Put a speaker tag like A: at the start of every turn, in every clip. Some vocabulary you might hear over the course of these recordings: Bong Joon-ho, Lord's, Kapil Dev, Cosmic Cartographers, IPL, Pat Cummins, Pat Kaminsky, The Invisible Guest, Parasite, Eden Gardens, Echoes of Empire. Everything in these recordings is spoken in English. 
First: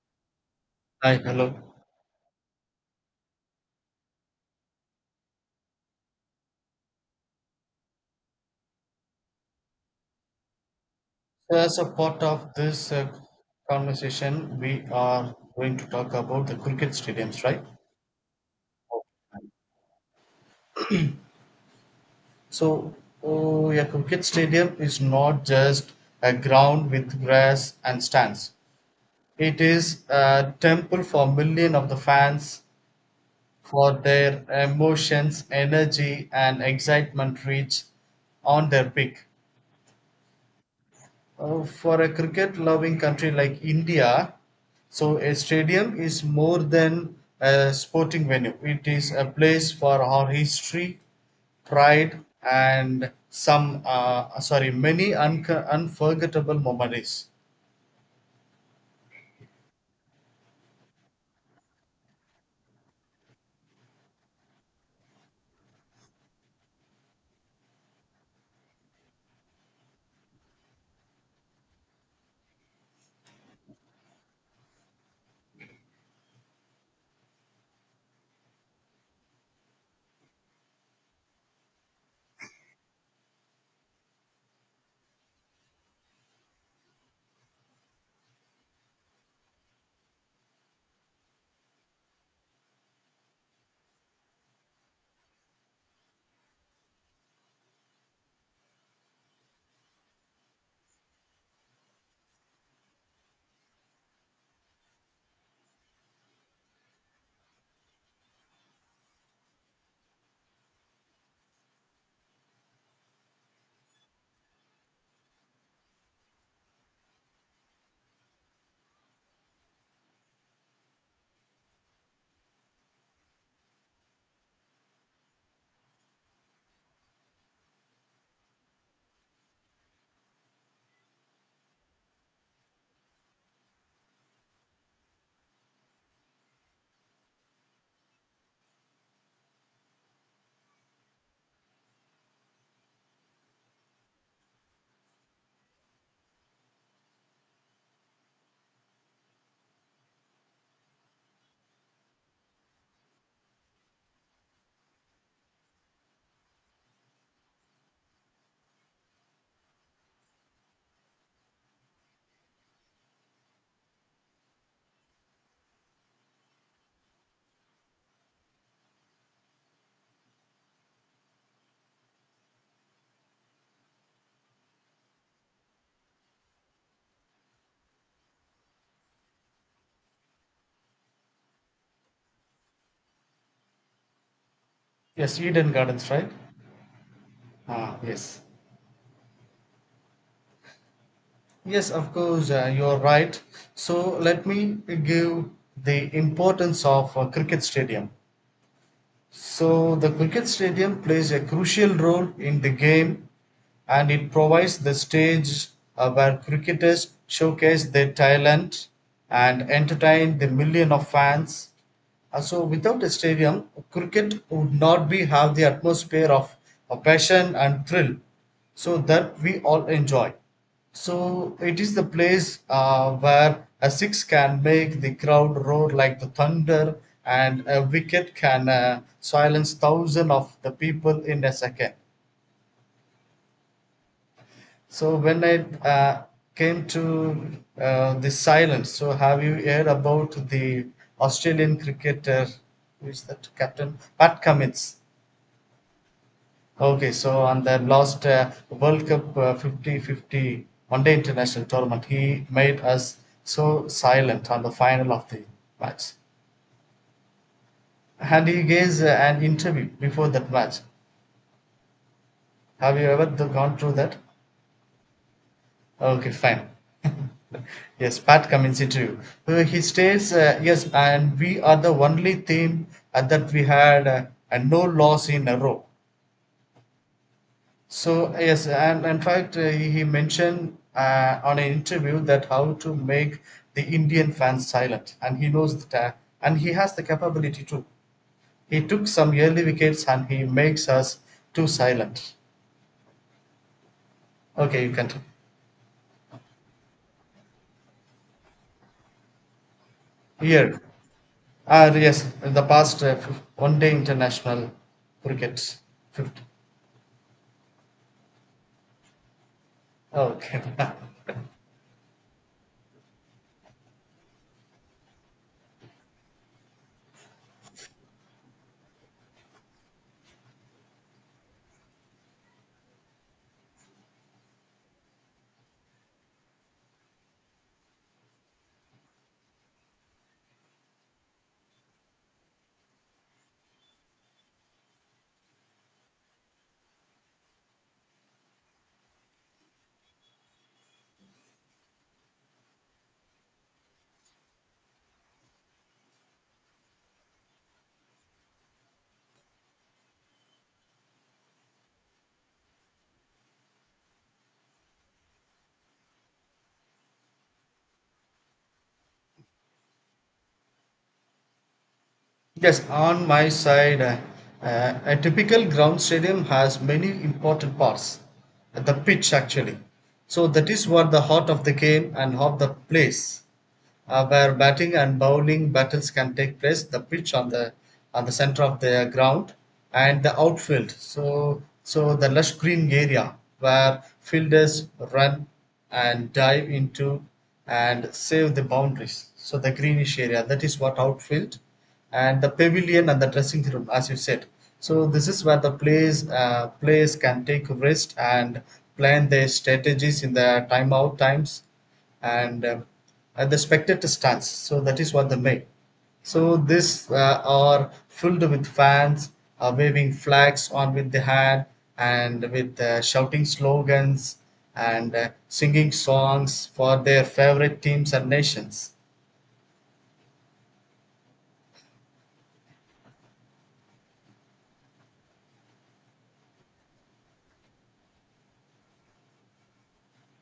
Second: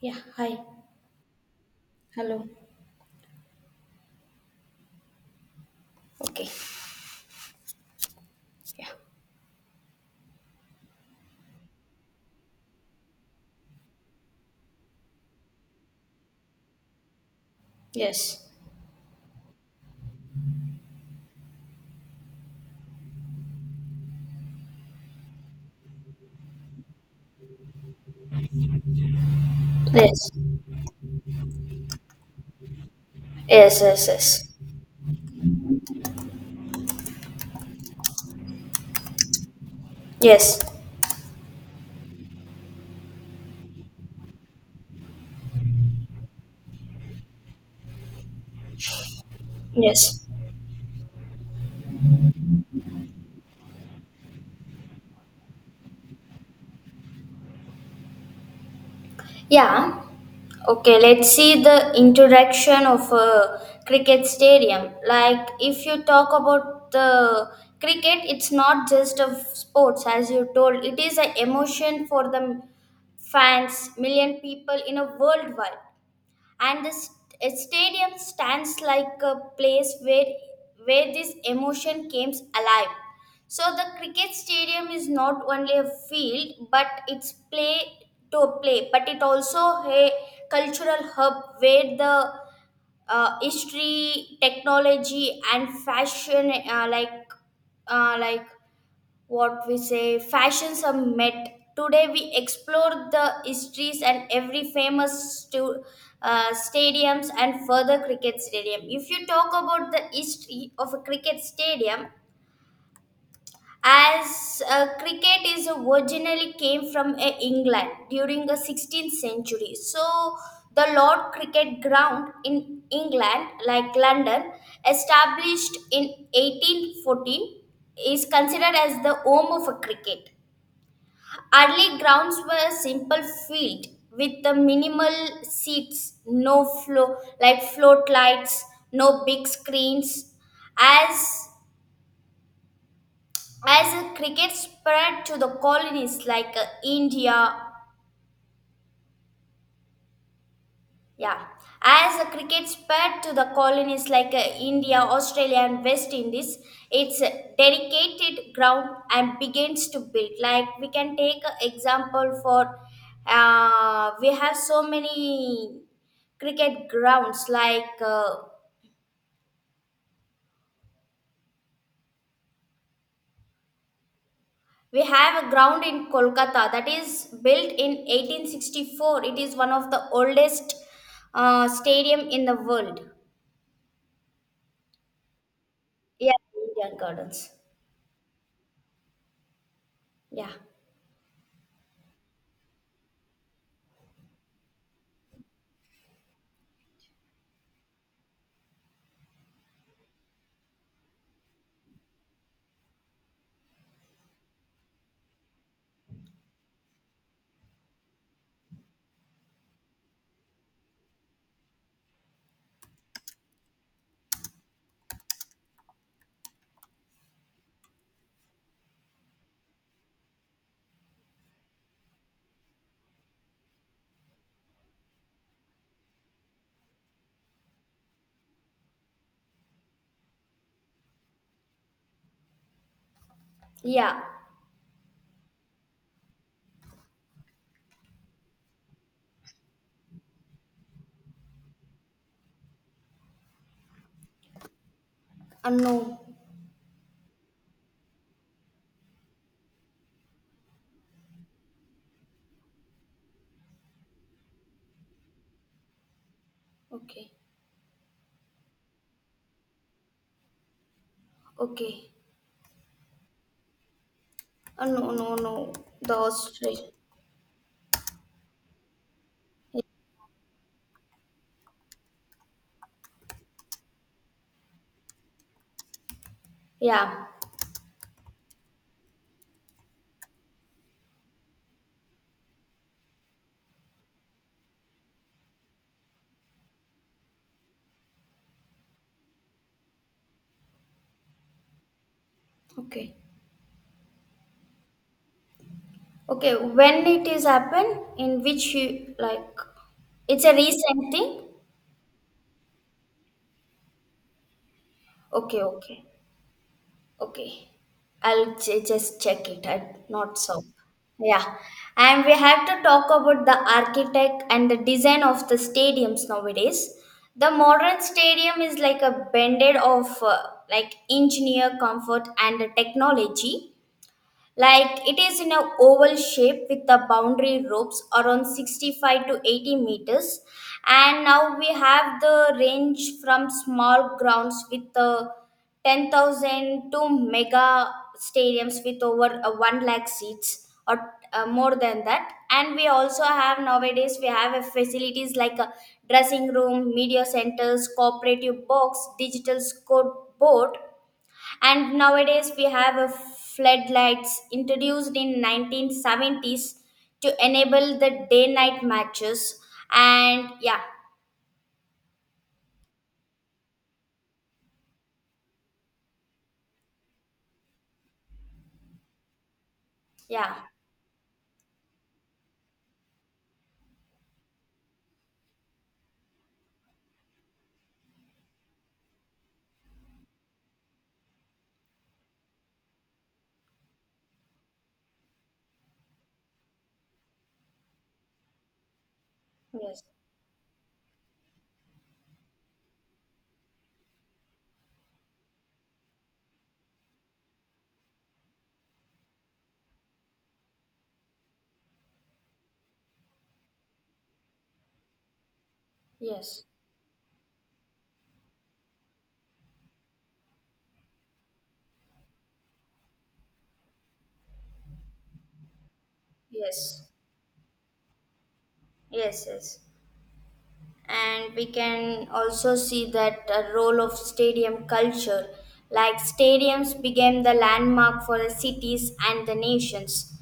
A: Yeah, hi.
B: Hi, hello.
A: Hello. Okay. Yeah.
B: As a part of this conversation, we are going to talk about the cricket stadiums, right?
A: Yes.
B: So, oh, a cricket stadium is not just a ground with grass and stands. It is
A: Yes.
B: a temple for millions of the fans,
A: Yes,
B: for
A: yes,
B: their
A: yes.
B: emotions, energy, and excitement reach on their peak.
A: Yes.
B: For a cricket loving country like India, so a stadium is more than a sporting venue. It is a place for
A: Yes.
B: our history, pride, and many unforgettable memories.
A: Yeah. Okay, let's see the introduction of a cricket stadium. Like if you talk about the cricket, it's not just of sports as you told. It is an emotion for the fans, million people in a worldwide. And the stadium stands like a place where this emotion comes alive. So the cricket stadium is not only a field but it's play to play, but it also a cultural hub where the history, technology and fashion, uh, like what we say, fashion summit. Today we explore the histories and every famous stu- stadiums. And further cricket stadium, if you talk about the history of a cricket stadium, as cricket is originally came from england during the 16th century. So the lord cricket ground in england like london established in 1814 is considered as the home of a cricket. Early grounds were simple field with the minimal seats, no flow like float lights, no big screens. As as cricket spread to the colonies like India. Yeah, as a cricket spread to the colonies like India, Australia, and West Indies, it's a dedicated ground and begins to build. Like we can take an example for, we have so many cricket grounds. Like we have a ground in Kolkata that is built in 1864. It is one of the oldest stadium in the world.
B: Yes, Eden Gardens, right?
A: Yeah, Indian Gardens.
B: Ah, yes.
A: Yeah,
B: You're right. So let me give the importance of a cricket stadium. So the cricket stadium plays a crucial role in the game, and it provides the stage where cricketers showcase their talent and entertain the million of fans. So without a stadium, cricket would not be have the atmosphere of passion and thrill, so that we all enjoy. So it is the place where a six can make the crowd roar like the thunder, and a wicket can silence thousands of the people in a second.
A: yeah.
B: So when I uh, came to the silence, so have you heard about the Australian cricketer, who is that captain? Pat Cummins.
A: No.
B: Okay, so on the last World Cup 50-50 One Day International Tournament, he made us so silent on the final of the match.
A: Okay,
B: And he gave an interview before that match.
A: okay.
B: Have you ever gone through that?
A: Oh, no, no, no. The
B: Okay, fine.
A: ostrich.
B: Yes, Pat Kaminsky too. He states, yes, and we are the only team that we had and no loss in a row.
A: Yeah.
B: So yes, and in fact, he mentioned on an interview that how to make the Indian fans silent, and he knows that, and he has the capability too. He took some early wickets, and he makes us too silent.
A: Okay.
B: Okay, you can
A: Okay. When it is happened, in which you like, it's a
B: here.
A: recent thing.
B: Ah, yes, in the past one day international
A: Okay,
B: cricket.
A: okay,
B: Fifth.
A: okay. I'll just check it. I not
B: Okay.
A: so. Yeah, and we have to talk about the architect and the design of the stadiums nowadays. The modern stadium is like a blended of like engineer comfort and the technology. Like it is in a oval shape with the boundary ropes around 65 to 80 meters. And now we have the range from small grounds with the 10,000 to mega stadiums with over 1 lakh seats or more than that. And we also have nowadays we have a facilities like a dressing room, media centers, cooperative box, digital scoreboard, and nowadays we have a floodlights introduced in 1970s to enable the day night matches. And yeah.
B: Yes, on my side, a typical ground stadium has many important parts. The pitch, actually. So
A: Yeah.
B: that is what the heart of the game and of the place. Where batting and bowling battles can take place. The pitch on the center of the ground and the outfield. So the lush green area where fielders run and dive into and save the boundaries. So the
A: Yes.
B: greenish area, that is what outfield, and the pavilion and the dressing room as you said. So this is where the players can take rest and plan their strategies in the timeout times, and at the spectator stands. So that is what they make. So
A: Yes.
B: this are filled with fans, waving flags on with the hand, and with shouting slogans, and singing songs for
A: Yes.
B: their favorite teams and nations.
A: Yes. Yes. And we can also see that a role of stadium culture, like stadiums became the landmark for the cities and the nations.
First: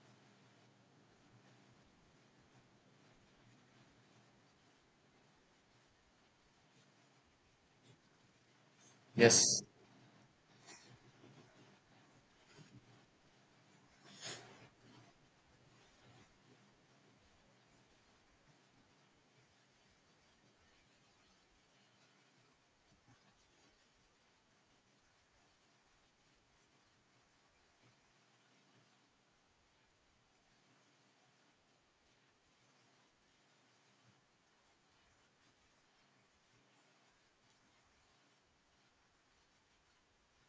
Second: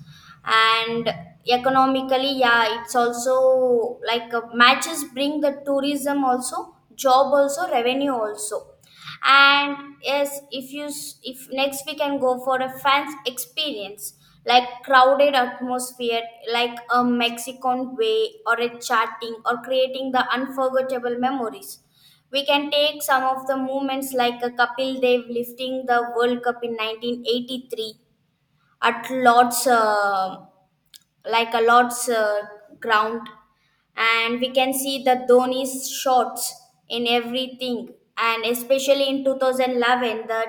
A: And economically, yeah, it's also like, matches bring the tourism also, job also, revenue also.
B: Yes,
A: And yes, if you if next we can go for a fans experience, like crowded atmosphere, like a mexican way or a chatting or creating the unforgettable memories. We can take some of the moments like a Kapil Dev lifting the World Cup in 1983 at Lord's. Like a lord's ground. And we can see the dhoni's shots in everything, and especially in 2011 the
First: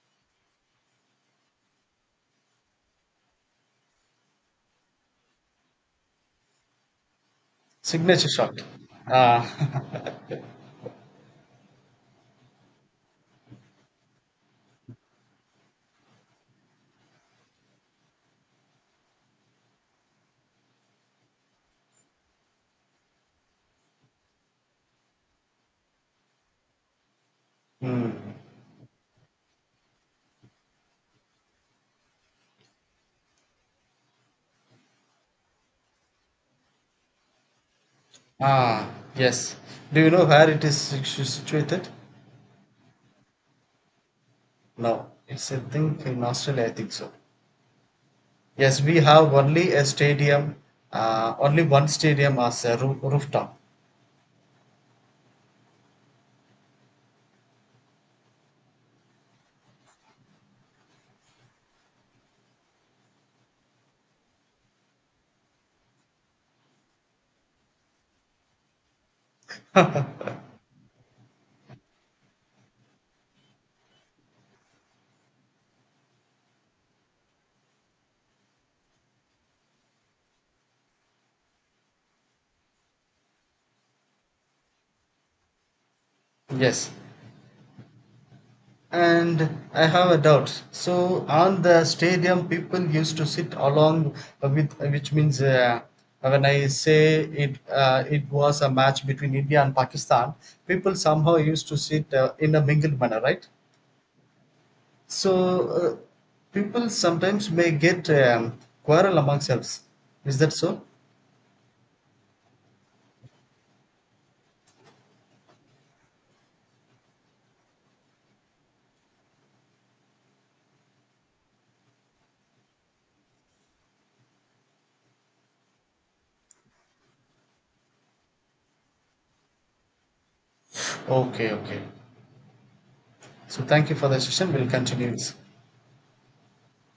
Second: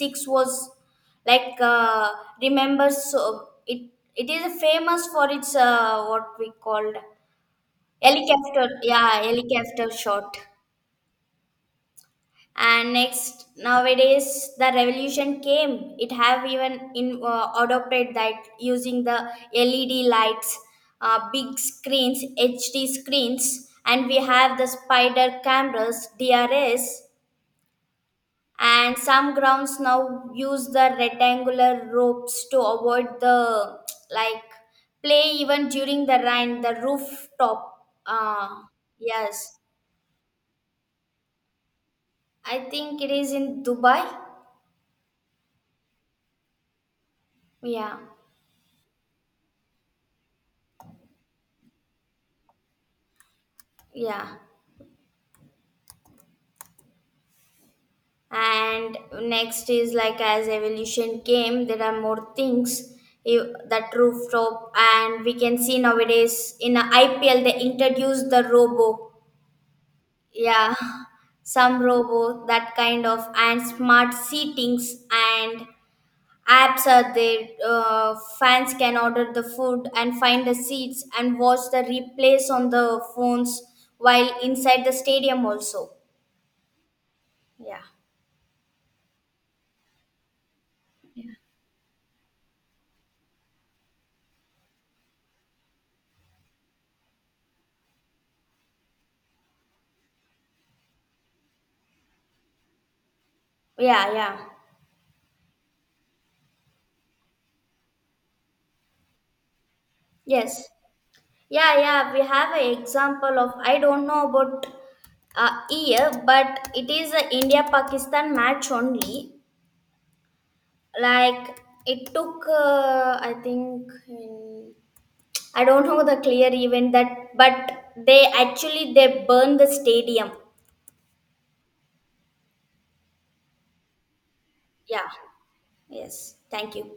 A: six was like, remember. So it it is famous for its what we called
B: signature shot.
A: helicopter, yeah, helicopter
B: Ah,
A: shot. And next nowadays the revolution came, it have even in adopted that using the led lights, big screens, hd screens. And we have the spider cameras, drs,
B: mm.
A: and some grounds now use the rectangular ropes to avoid the, like, play even during the rain, the rooftop
B: Ah, yes.
A: yes.
B: Do you know where it is situated?
A: I think it is in dubai.
B: No, it's a thing in Australia, I think so.
A: Yeah,
B: Yes, we have only a stadium, only one stadium as a rooftop.
A: yeah. And next is like as evolution came there are more things, that rooftop. And we can see nowadays in a ipl they introduced the robo. Yeah, some robo, that kind of, and smart seatings. And apps are there, fans can order the food and find the seats and watch the replays on the phones while inside the stadium also.
B: Yes.
A: Yeah.
B: And I have a doubt. So on the stadium, people used to sit along with, which means when I say it, it was a match between India and Pakistan. People somehow used to sit in a mingled manner, right?
A: Yeah. Yeah.
B: So uh, People sometimes may get quarrel among themselves. Is that
A: Yes.
B: so?
A: Yeah, yeah, we have an example of, I don't know about year, but it is a India Pakistan match only. Like it took, I think, in, I don't know the clear event that, but they actually they burned the stadium.
B: Okay, okay. So thank you for the session. We'll
A: Yeah.
B: continue this.
A: Yes. Thank you.